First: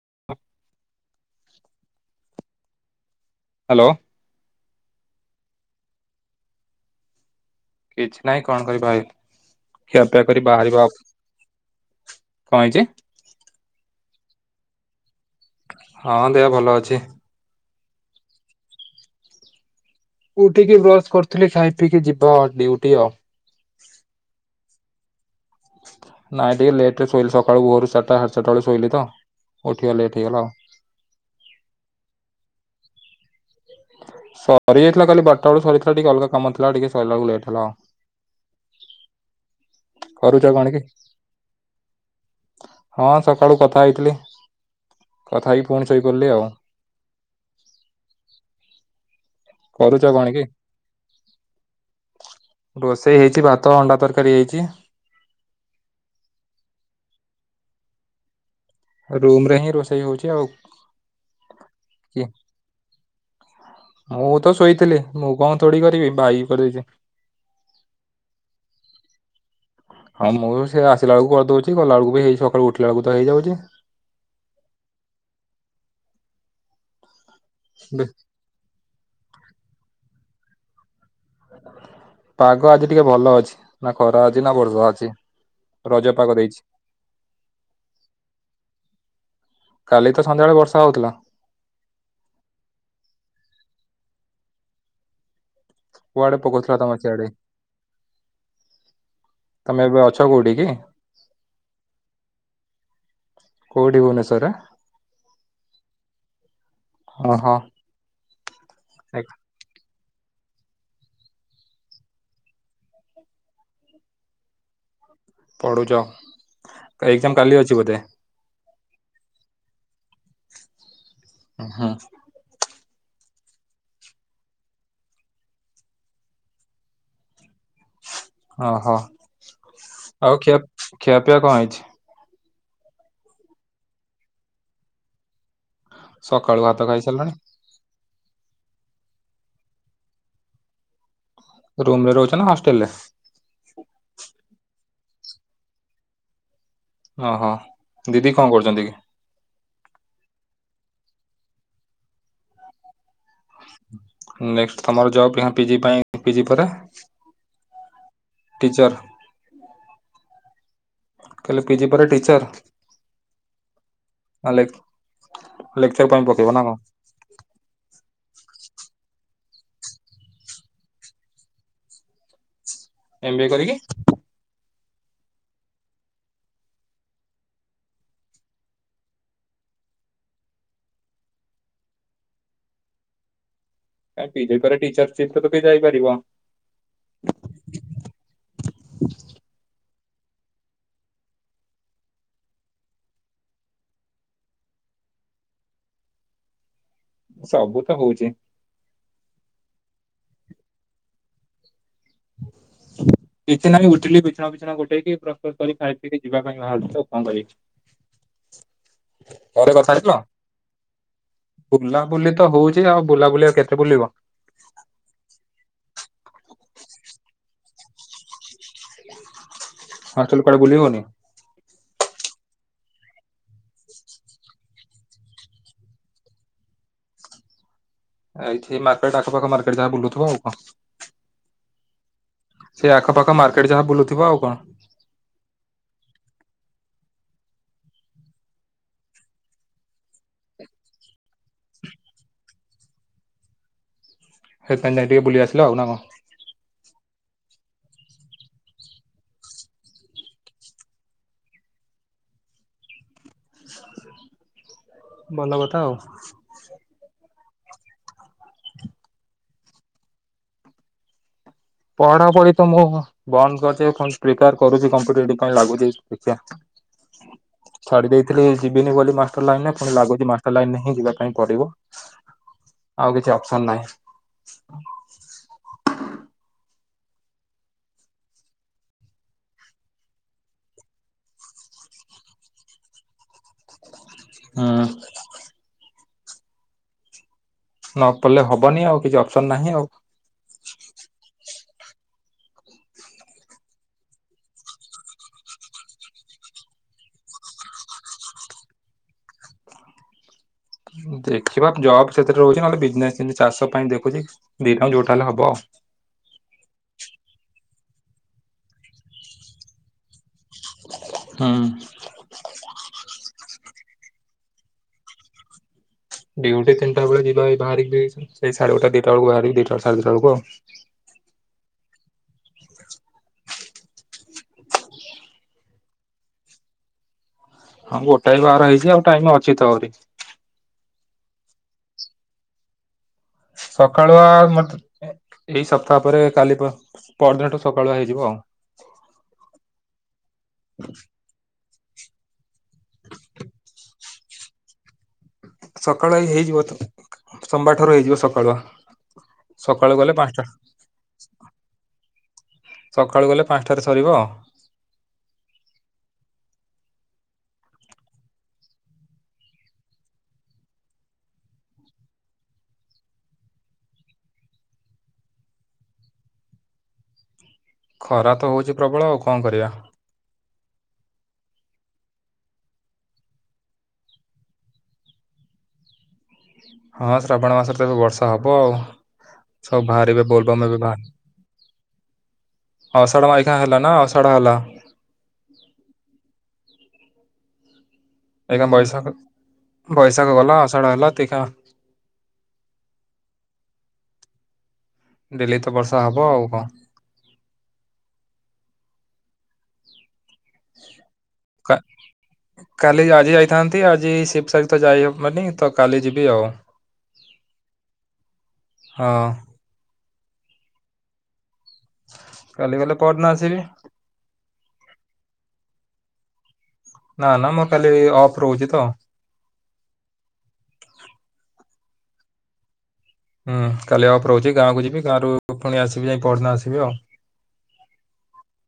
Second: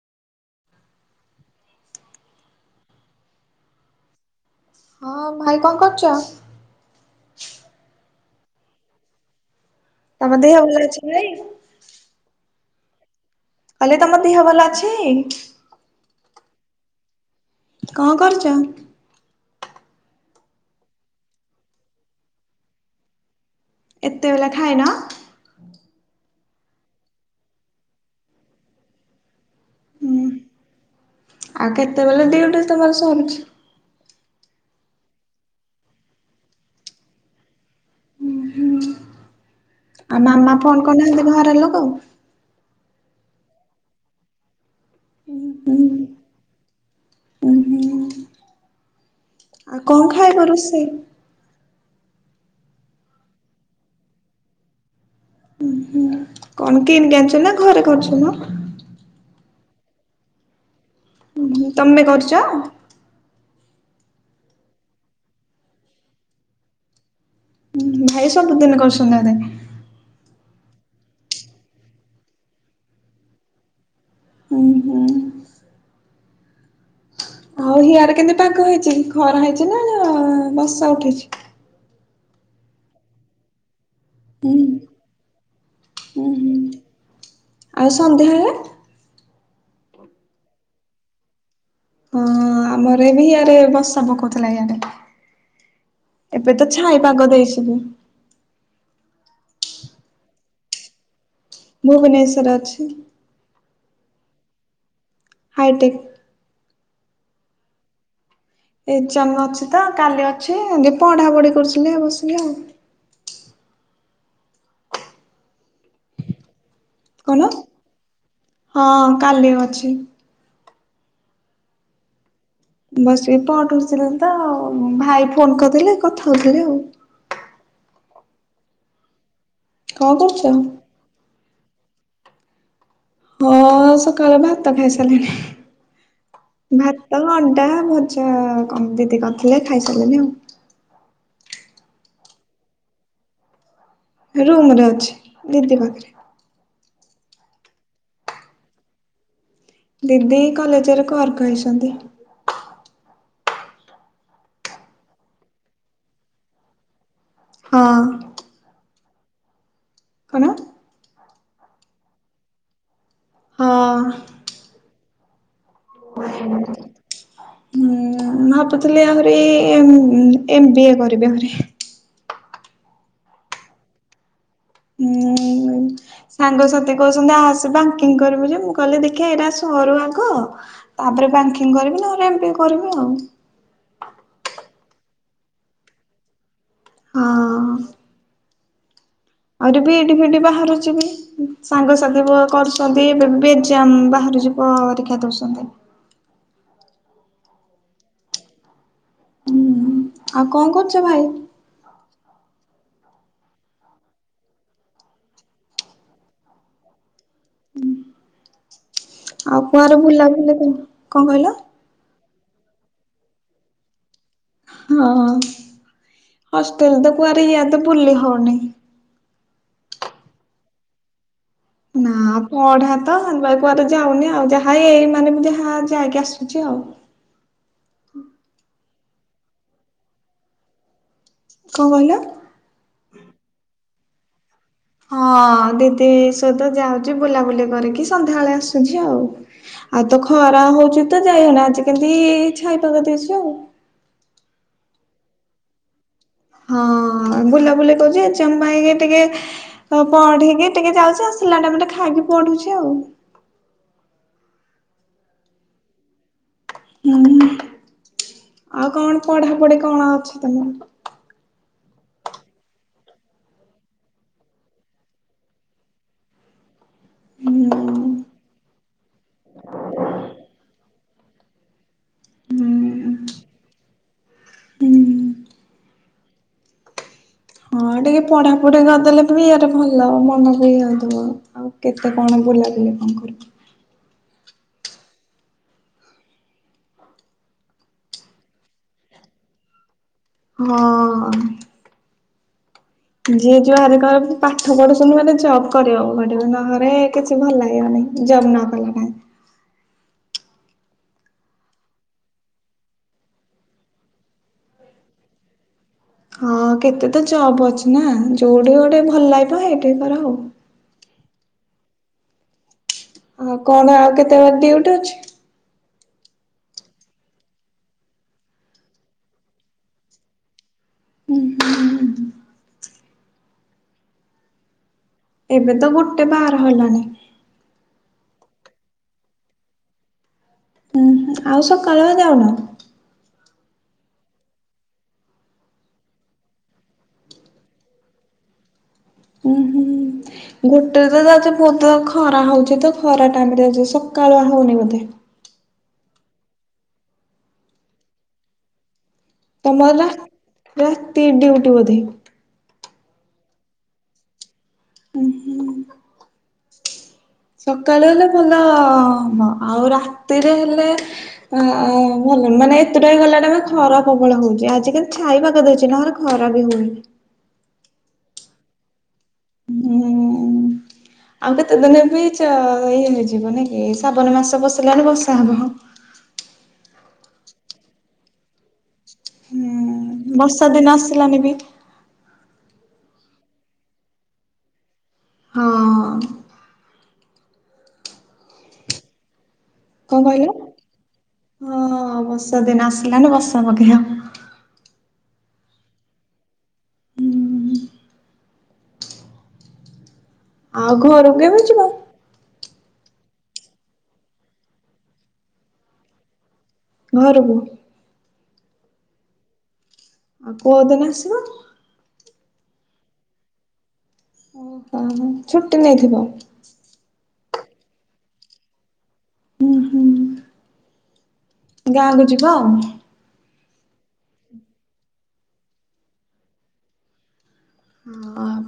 [inaudible] Hello ହଁ ଭାଇ କଣ କରୁଛ? କିଛି ନହିଁ କଣ କରିବା ଭ ତମର ଦେହ ଭଲ ଅଛି ଭାଇ କଣ ହେଇଚି? ହେଲେ ତମ ଦେହ ଭଲା ଅଛି। ହଁ ଦେହ ଭଲ ଅଛି। କଣ କରୁଚ? ଉଠିକି ବ୍ରଶ କରିୁଥିଲି ଖାଇ ପିଇକି ଯିବା ଆ ଡିଉଟି ଆଉ। ଏତେ ବଳେ ଖାଏ ନା ନାଇଁ ଟିକେ ଲେଟ୍ ରେ ଶୋଇଲିି ସକାଳୁ ଭୋଅରୁ ଚାରିଟା ସାତ ସାତଟା ବେଳେ ଶୋଇଲି ତ ଉଠିବା ଲେଟ୍ ହୁଁ ହେଇଗଲା ଆଉ। ଆଉ କେତେବେଳେ ଡିୟୁଟି ତମର ସରୁଚି। ସରିଯାଇଥିଲା କାଲି ବାରଟା ବେଳୁ ସରିଥିଲା ଟିକେ ଅଲଗା କାମଥିଲା ଟିକେ ସଇଲା ବେଳକୁ ଲେଟ ହେଲା। ଆଉ କରୁଛ ମାମା କି? କଣ କରୁନାହାନ୍ତି ଘରେ ଲୋକ ହଁ ସକାଳୁ କଥା ହେଇଥିଲି ଉଁ କଥା ହେଇକି ପୁଣି ସଇ ହୁଁ କଲି ଆଉ ହୁଁ। ଆଉ କରୁଛ କଣ କି? ଖାଇବ ରୁଷେଇ ରୋଷେଇ ହେଇଛି ଭାତ ଅଣ୍ଡା ତରକାରୀ ହେଇଛି। କଣ କେନି ଆଣିଛୁ ନା ଘରେ କରଛନ ରୁମ ରେ ହିଁ ରୋଷେଇ ହଉଛି ଆଉ। ଉହୁଁ ତମେ କରୁଚ? ମୁଁ ତ ଶୋଇଥିଲି। ମୁଁ କଣ ଥୋଡି କରିବି ଭାଇ କରିଦେଇଛି। ଭାଇ ସବୁଦିନ କରଛନ୍ ନାନେ। ହଁ ମୁଁ ସେ ଆସିଲା ବେଳକୁ କରିଦଉଛି। ଗଲା ବେଳକୁ ବି ହେଇି ସକାଳୁ ଉଠିଲା ବେଳକୁ ତ ହେଇଯାଉଛି। ଉଁ ହୁଁ। ଆଉ ବେ- ହିଆରେ କେମତି ପାଗ ହେଇଛି? ଖରା ହେଇଛି ନା ବଷା ଉଠେଇଛି? ପାଗ ଆଜି ଟିକେ ଭଲ ଅଛି। ନା ଖରା ଅଛି ହୁଁ ନା ବର୍ଷା ଅଛି। ରଜ ହୁଁ ପାଗ ହୁଁ ଦେଇଛି। ଆଉ ସନ୍ଧ୍ୟାଳେ? କାଲି ତ ସନ୍ଧ୍ୟାବେଳେ ବର୍ଷା ହଉଥିଲା। ଅଁ ଆମର ଏବି ଇଆରେ ବଷା ପକଉଥିଲା ଇଆଡେ। କୁଆଡେ ଏବେ ତ ପକଉଥିଲା ତମ ଛାଇଁ ସିଆଡେ ପାଗ ଦେଇଛିନି। ତମେ ଏବେ ଅଛ କୋଉଠି କି? ଭୁବନେଶ୍ୱର ଅଛି। କୋଉଠି ଭୁନେଶରେ? ହାଇଟେକ୍। ହ ହୋ। ଏଜାମ୍ ଅଛି ତ କାଲି ଅ ଛିଇ ଇଁତି ପଢା ପଢି କରୁଥିଲି ବସିକି ଆଉ ପଡ଼ୁଜ କଣ ହଁ କାଲି ଅଛି। ଉ ହୁଁ। ବସିକ ପଢ଼ୁ ଥିଲିତଅ ଭାଇ ଫୋନ କରିଥିଲେ କଥା ହଉ ଥିଲି ଆଉ ଓହୋ। କଣ କରୁଛ? ଆଉ ଖିଆ ଖିଆପିଆ କଣ ହେଇଛି? ହଁ ସକାଳ ଭାତ ସକାଳୁ ଖାଇସାରିଲିଣି ଭାତ ଖାଇସାରିଲାଣି ଅଣ୍ଡା ଭଜା ଚଅ- ଅ କମ୍ ଦିଦି କରିଥିଲେ ଖାଇ ସାରିଲେନି ଆଉ।। ରୁମ ରେ ରହୁଛ ନା ହଷ୍ଟେଲରେ? ରୁମ୍ ରେ ଅଛି। ଦିଦି ମାତରେ। ଓହୋ ଦିଦି କଣ କରୁଛନ୍ତି କି? ଦିଦି କଲେଜେରେ କର୍କ ହେଇଛନ୍ତି। ନେକ୍ସଟ୍ ତମର ଜବ ହାଁ ପିଜି ପାଇଁ ପିଜି ପରା। ହଁ। ଜର। କନ କହଲେ ପିଜି ପରେ ଟିଚର୍। ହଁ ଅ। ଲେ ହୁଁ ଭାବୁଥିଲି ଆ ବି ଏମ୍ ବି ଏ କରିବି ଆହୁରି। ଏମ୍ ବିଏ କରିକି ହୁଁ ସାଙ୍ଗସାଥି କହୁଛନ୍ତି ଆସି ବାଙ୍କିଙ୍ଗ କରିବୁ ଯେ ମୁଁ କହିଲି ଦେଖିବା ଏଇଟା ସରୁ ଆଗ ତାପରେ ବାଙ୍କିଙ୍ଗ କରିବି ନହେଲେ ଏମତି କରିବି ଆଉ ପିଜେ ଟିଚର୍ ସିଟ୍ ଯାଇପାରିବ। ହଁ [inaudible] ଆହୁରି ବି ଏଇଠ ଫିଡି ବାହାରୁଛିିବ ସାଙ୍ଗସାଥି କରୁଛନ୍ତି ଏ ବି ଏଜାମ ବାହ ଯିବ ପରୀକ୍ଷା ଦଉଛନ୍ତି। ସବୁ ତ ହଉଚି ହୁଁ ଆଉ କଣ କରୁଛ ଭାଇ କିଛି ନା ଉଠିଲି ବିଛଣା ବିଛଣା ଗୋଟେଇକି ପ୍ରସ୍ତୁତ କରି ଖାଇ ପିଇକି ଯିବା ପାଇଁ ବାହାରୁଚି। ଆଉ ଘରେ କଥା କୁଆର ହେଇଥିଲ ବୁଲା ବୁଲି କଣ କହିଲ ବୁଲାବୁଲି ତ ହଉଛି ଆଉ ବୁଲା ବୁଲି ଆଉ କେତେ ବୁଲିବ। ହଁ ହଷ୍ଟେଲେ ତ କୁଆରେ ଇଆରତ ଭୁଲି ହଉନି। ହଷ୍ଟେଲେ କୁଆଡ଼େ ବୁଲିବନି। ନା ପଢା ତ ହେଇତି ପାଇଁ କୁଆଡ ଯାଉନି ଆଉ ଯାହା ଏଇ ମାନେ ଯାହା ଯାଇକି ଆସୁଛି ଆଉ ଏଇଠି ମାର୍କେଟ ଆଖପାଖ ମାର୍କେଟ ଯାହା ବୁଲୁଥିବ ଆଉ କଣ କଣ କହିଲ ସେଇ ଆଖପାଖ ମାର୍କେଟ ଯାହା ବୁଲୁଥିବ ଆଉ କଣ ହଁ ଦିଦି ସତ ଯାଉଛି ବୁଲାବୁଲି କରିକି ସନ୍ଧ୍ୟାବେଳେ ଆସୁଛି ଆଉ ଆଉ ତ ଖରା ହଉଛି ତ ଯାଇହଉନା ଆଜି କେମିତି ଛାଇ ପକ ଦେଇଛି ଆଉ। ସେ ଯାଇ ଟିକେ ବୁଲି ଆସିଲ ଆଉ ନା କଣ। ହଁ ବୁଲାବୁଲି କହୁଛି ଜମା ହେଇକି ଟିକେ ପଢେଇକି ଟିକେ ଯାଉଛି ଆସିଲା ଟାଇମିରେ ଟିକେ ଖାଇକି ପଢୁଛି ଆଉ। ଭଲ କଥା ଆଉ। ହୁଁ ଆଉ କଣ ପଢାପଢି କଣ ଅଛି ତମର? ପଢ଼ାପଢ଼ି ତ ମୁଁ ବନ୍ଦ କରିଛି ପୁଣି ସ୍ରିପିପିଆର୍ କରୁଚି କଫ୍ମିଡ଼େସ୍ ଡୁ ଲାଗୁଚି ଦେଖିଆ ହୁଁ। ଛାଡ଼ିଦେଇ ଥିଲି ଯିବିନି ବୋଲି ମାଷ୍ଟର ଲାଇନ୍ ରେ ପୁଣି ଲାଗୁଚି ମାଷ୍ଟର ଲାଇନିରେ ହିଁ ଯିବାପାଇଁ ପଡ଼ିବ ହୁଁ ଆଉ କିଛି ଅପ୍ସନ୍ ହୁଁ ନାହିଁ। ହଁ ଟିକେ ପଢାପଢି କରିଦେଲେ ବି ଇଆ ଭଲବ ମନକୁ ଇ ଦବ ଆଉ କେତେ କଣ ବୁଲାବୁଲି କଣ କରିବୁ। ହଁ। ନ ପଡ଼ିଲେ ହବନି ଆଉ କିଛି ଅପସନ ନାହିଁ ଆଉ। ହଁ। ଯିଏ ଯୋଉ ହାରିକା ପାଠ ପଢୁଚନ୍ତି ମାନେ ଜବ୍ କରିବାକୁ ପଡ଼ିବ ନହେଲେ ଘରେ କିଛି ଭଲ ଲାଗିବନହି ଜବ୍ ନ କଲେ ନାହିଁ। ଦେଖିବା ଜବ ସେଥିରେ ରହୁଛି ନହେଲେ ବିଜନେସ ଚାଷ ପାଇଁ ଦେଖୁଛି ଦିଟା ରେଖା ଯୋଉଟା ହେଲେ ହବ। ହଁ କେତେ ତ ଜବ୍ ଅଛି ନା ଯୋଉଠି ଗୋଟେ ଭଲ ଲାଗିବ ହେଇଟି ତର ଯୋଉ। ହୁଁ। ଆଉ କଣ ଆଉ କେତେ ବେଳେ ଡିୟୁଟି ଅଛି। ଡିୟୁଟି ତିନିଟା ବେଳେ ଯିବା ବାହାରିକି ସାଢେଗୋଟେ ଦିଟା ବେଳକୁ ବାହାରିକି ଦିଟା ସାଢେ ଦିଟା ବେଳକୁ ଆଉ। ହୁଁ ହୁଁ। ଏବେ ତ ଗୋଟେ ବାର ହେଲାଣିି। ହଁ ଗୋଟାଏ ବାର ହେଇଛି ଆଉ ଟାଇମ ଅଛି ତ ଆହୁରି। ଉ ଆଉ ସକାଳୁଆ ଯାଉନ? ସକାଳୁଆ ମେ ଏଇ ସପ୍ତାହ ପରେ କାଲି ପରଦିନଠୁ ସକାଳୁଆ ହେଇଯିବ ଆଉ। ଘୋଟ ତ ଯାଦ ବହୁତ ଖରା ହଉଛି ତ ଖରା ଟାଇମରେ ସକାଳୁ ହଉନି ବୋଧେ। ସକାଳୁ ଏ ହେଇଯିବ ସୋମବାର ଠାରୁ ହେଇଯିବ ସକାଳୁଆ। ସକାଳୁ ତମର ରା ଗଲେ ପାଞ୍ଚଟା ରାତି ଡିୟୁଟି ବୋଧେ। ସକାଳୁ ଗଲେ ପାଞ୍ଚଟାରେ ସରିବ। ଁ ସକାଳୁ ହେଲେ ଭଲ ହବ ଆଉ ରାତିରେ ହେଲେ ଆ ଭଲ ମାନେ ଏତୁଟା ଗଲା ଟେେ ଖରା ପ୍ରବଳ ହଉଚ ଆଜିିକାଲି ଛାଇବାକୁ ଦଉଛି ନହେଲେ ଖରା ବି ହଉନି। ଖରା ତ ହଉଚି ପ୍ରବଳ ଆଉ। କଣ କରିବା। ହୁଁ। ଆଉ କେତେ ଦିନ ବି ଇ ହେଇଯିବ ନ କି ସାବନ ମାସ ବସିଲାଣି ବର୍ଷା ହବ। ହଁ ଶ୍ରାବଣ ମାସରେ ତ ଏବେ ବର୍ଷା ହେବ ଆଉ। ସବୁ ବାହାରିବେ ହୁଁ ବୋଲବମ୍ ବର୍ଷା ଦିନ ଆସିଲାନି ବି। ଅଷାଢା ମଖା ହେଲା ନା ଅଷାଢା ହେଲା। ହଁ। ଏଇଗା ବୟସାଖ କଣ କହିଲୁ ହଁ ବର୍ଷା ଦିନ ଆସିଲାନି ବର୍ଷା ପକେଇ ଆ ଡେଲି ତ ବର୍ଷା ହବ ଆଉ କଣ। ଆଉ ଘରକୁ କେବେ କା ଯିବା। କାଲି ଆଜି ଯାଇଥାନ୍ତି ଆଜି ଶିବସରୀ ତ ଯାଇହବନି ତ କାଲି ଯିବି ଆଉ। ଘରବୁ ହଁ। ଆଉ କୋଉଦିନ ଆସିବ। କାଲି କାଲି ପଢିନ ଆସିବି। ଓହୋ ଛୁଟି ନେଇଥିବ। ନା ନା ମୁଁ କାଲି ଅଫ୍ ରହୁଛି ତ। ଗାଁକୁ ଯିବା ଆଉ। ହୁଁ କାଲି ଅଫ୍ ରହୁଛି ଗାଁ କକୁ ଯିବି ଗାଁ ରରୁ ପୁଣି ଆସିବି ଯାଇ ପଢଦିନ ଆସିବି ଆଉ।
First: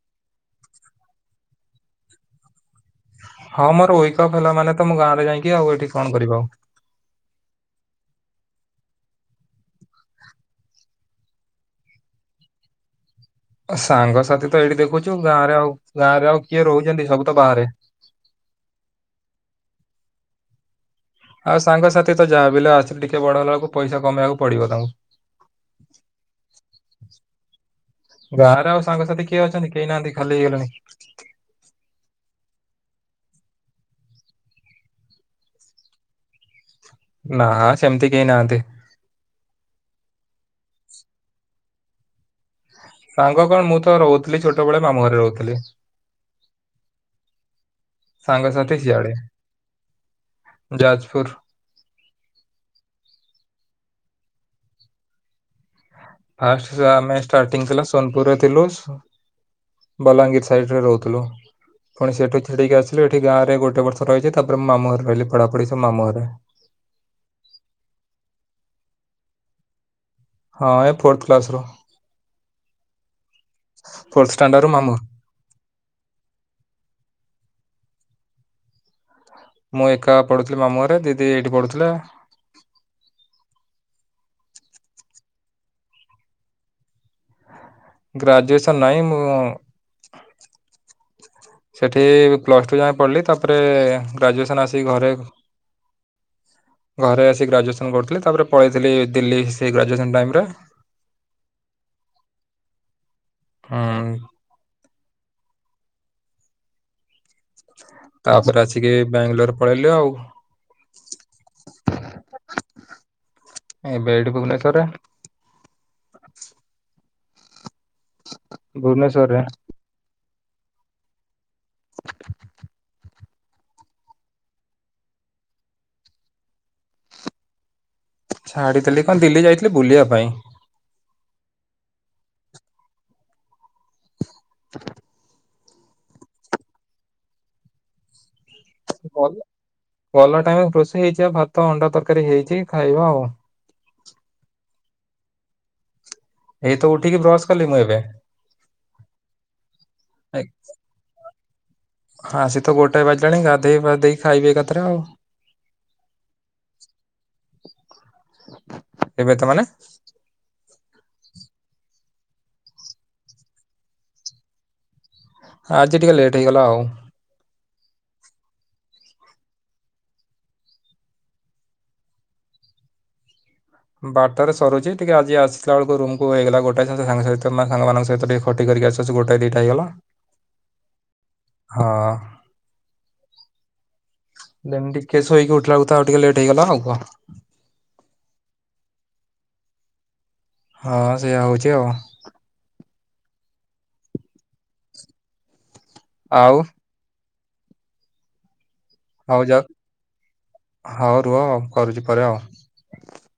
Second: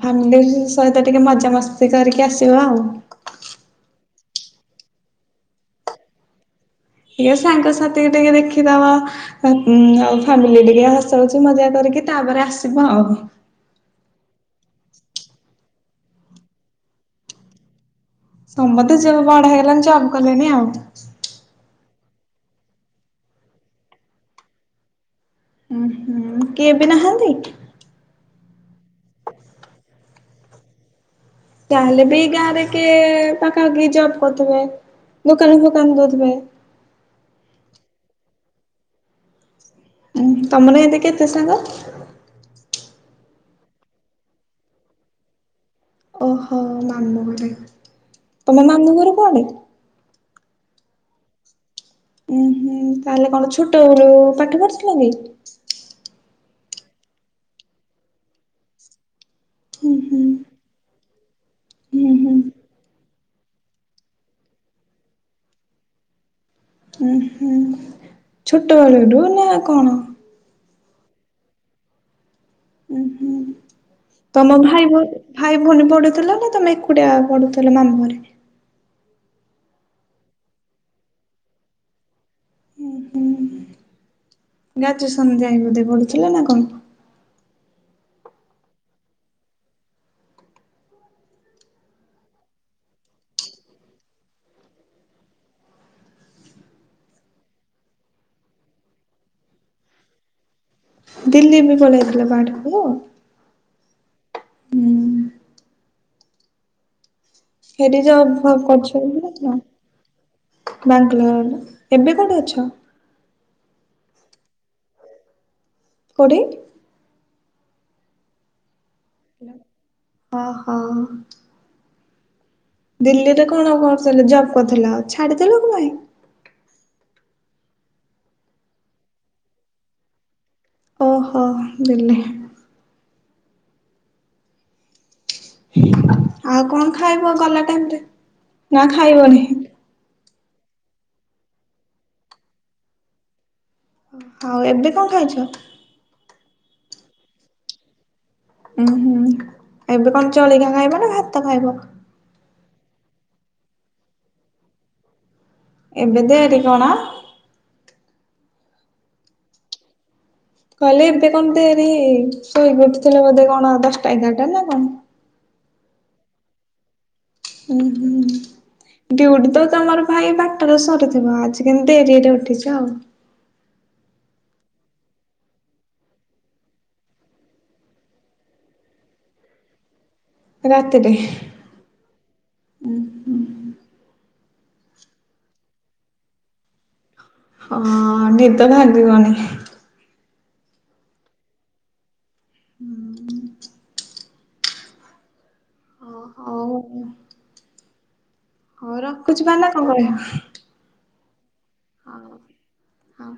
ଫାମିଲି ସହିତ ଟିକେ ମଜାାମସ୍ତି କରିକି ଆସିବା ଆଉ। ହଁ ମୋର ୱକପ୍ ହେଲା ମାନେ ତ ମୁଁ ଗାଁ ରେ ଯାଇକି ଆଉ ଏଇଠି କଣ କରିବ ଆଉ। ଟିକେ ସାଙ୍ଗସାଥି ଟିକେ ଦେଖିଦବା ଆଉ ଫ୍ୟାମିଲି ଟିକେ ହସ ଖୁସି ମଜା କରିକି ତାପରେ ଆସିବ ଆଉ। ସାଙ୍ଗସାଥି ତ ଏଇଠି ଦେଖୁଛୁ ଗାଁରେ ଆଉ ଗାଁ ରେ ଆଉ କିଏ ରହୁଛନ୍ତି ସବୁ ତ ବାହାରେ ସମସ୍ତେ ତ ଯେବେ ବାଡ ହେଇଲାଣି ଜବ୍ କଲେନି ଆଉ। ଆଉ ସାଙ୍ଗସାଥି ତ ଯାହାବ ଆସି ଟିକେ ବଡ ହେଲା ବେଳକୁ ପଇସା କମେଇବାକୁ ପଡିବ ଉଁ ତାଙ୍କୁ କିଏ ବି ନାହାନ୍ତି। ଗାଁରେ ଆଉ ସାଙ୍ଗସାଥି କିଏ ଅଛନ୍ତି କେହି ନାହାନ୍ତି ଖାଲି ହେଇଗଲେଣି। ତାହେଲେ ବି ଗାଁରେ କି ପାଖାାଖି ଜବ କରିଦବେ ଦୋକାନ ଫୋକାନ ଧଥବେ ନା ସେମିତି କେହି ନାହାନ୍ତି। ହଁ ତମର ଏତି କେତେ ସାଙ୍ଗ ସାଙ୍ଗ କଣ ମୁଁ ତ ରହୁଥିଲି ଛୋଟବେେଳେ ମାମୁଁ ଘରେ ରହୁଥିଲି। ଓହୋ ମାମୁ ଘରେ ତମ ସାଙ୍ଗସାଥି ମାମୁ ସିଆଡେ ଘର କୁଆଦେ ଯାଜପୁର ଉଁ ହୁଁ ତାହଲେ କଣ ଛୋଟରୁ ପାଠ ପଢୁଥିଲ କି? ଫାଷ୍ଟ ଆମେ ଷ୍ଟାର୍ଟିଂ ଥିଲା ସୋନପୁରରେ ଥିଲୁ ହୁଁ ହୁଁ। ବଲାଙ୍ଗୀର ସାଇଡ ରେ ରହୁଥିଲୁ ହୁଁ ପୁଣି ହୁଁ ସେଠୁ ଛିଠିକି ଆସିଲୁ ଏଠି ଗାଁ ରେ ଗୋଟେ ବର୍ଷ ରହିଛି ତାପରେ ମାମୁ ଘରେ ରହିଲି ପଢାପଢି ସ ମାମୁଁରେ ଉଁ ହୁଁ ଛୋଟବେଳ ରୁ ନା କଣ? ହଁ ଏ ଫୋର୍ଥ କ୍ଲାସ ର ଉଁ ହୁଁ ତମ ଭାଇ ଭାଇ ଭଉଣୀ ପଡୁଥିଲ ନା ତମେ ଏକୁଟିଆ ପଡ଼ଥିଲ ମାମୁଁ ଘରେ। ମୁଁ ଏକା ପଢୁଥିଲି ମାମୁଁରେ ଦିଦି ଏଇଠି ପଢୁଥିଲେ [unintelligible] ଗ୍ରାଜୁଏସନ୍ ନାହିଁ ମୁଁ ସେଠି ପ୍ଲସ ଟୁ ଯାଏ ପଢ଼ିଲି ତାପରେ ଗ୍ରାଜୁଏସନ ଆସିିକ ଘରେ ଘରେ ଆସି ଗ୍ରାଜୁଏସନ କରୁଥିଲି ତାପରେ ପଳେଇଥିଲି ଦିଲ୍ଲୀ ସେ ଗ୍ରାଜୁଏସନ୍ ଟାଇମରେ ଦିଲ୍ଲି ବି ପାଲେଇଥିଲ [unintelligible] ହଁ ସେଠି ଜବ ତାପରେ ଆସିକି ବାଙ୍ଗାଲୋର ପଳେଇଲି ଆଉ ବାଙ୍ଗାଲୋର ଏବେ କୋଠେ ଅଛ ଏବେ ଏଇଠି ଭୁବନେଶ୍ୱର କୋଉଠି ଭୁବେଶ୍ୱରରେ ହ ହଁ ଦିଲ୍ଲୀରେ କଣ କରୁଥିଲ ଜବ୍ କରିଥିଲା ଆଉ ଛାଡିଦେଲ କଣ ପାଇଁ ଛାଡିଥିଲି କଣ ଦିଲ୍ଲୀ ଯାଇଥିଲି ବୁଲିବା ପାଇଁ ଓହୋ ବୁଲି ଆଉ କଣ ଖାଇବ ଗଲା ଟାଇମରେ ନା ଗଲ ଖାଇବନି ଗଲା ଟାଇମ ରୋଷେଇ ହେଇଯାଇଛି ଭାତ ଅଣ୍ଡା ତରକାରୀ ହେଇଛି ଖାଇବା ଆଉ ଆଉ ଏବେ କଣ ଖାଇଛ ଏଇ ତ ଉଠିକି ବ୍ରସ କଲି ମୁଁ ଏବେ ଉୁଁ ହୁଁ ଏବେ କଣ ଚଳିକା ଖାଇବ ନା ଭ ତ ପାଇହବ ଆସ ତ ଗୋଟାଏ ବାଜିଲାଣି ଗାଧେଇ ବାଧେଇ ଖାଇବେ ଏକଥରେ ଆଉ ଏବେଧେ ଆ କୋଣା ଏବେ ତ ମାନେ କହିଲେ ଏବେ କଣତିରି ଶୋଇଗଥିଲେ ବୋଧେ କଣ ଦଶଟା ଏଗାରଟା ନା କଣ ଆଜି ଟିକେ ଲେଟ୍ ହେଇଗଲା ଆଉ ହୁଁ ହୁଁ ଡଉଟି ତ ତମର ଭାଇ ବାଟରେ ସରିଥିବ ଆଜି କେମତି ଡରିରେ ଉଠିଛ ଆଉ ବାରଟ ରେ ସରୁଛି ଟିକେ ଆଜି ଆସିଲା ବେଳକୁ ରୁମକୁ ହେଇଗଲା ଗୋଟା ସାଙ୍ଗ ସହିତ ସାଙ୍ଗମାନଙ୍କ ସହିତ ଖଟି କରିକ ଆସୁଛି ଗୋଟଏ ଦିଟା ହେଇଗଲା ରାତିରେ ହଁ। ଉ ହେମିତିିକେେଶ ହେଇକି ଉଠିଲ ବ ଉଠଥା ଆଉ ଟିକେ ଲେଟ୍ଇଗ ଆଉୁହ ହଁ ନିଦ ଭାଗିବଣିି ହଁ ସେଇୟଆା ହଉଛି ଆଉ ହୁଁ ଆଉ ହଉ ହଉ ରଖୁଛି ବ ନା କଣ କହିବ ହଉ ରୁହ କରୁଛି ପରେ ହଉ ଆଉ ହଉ।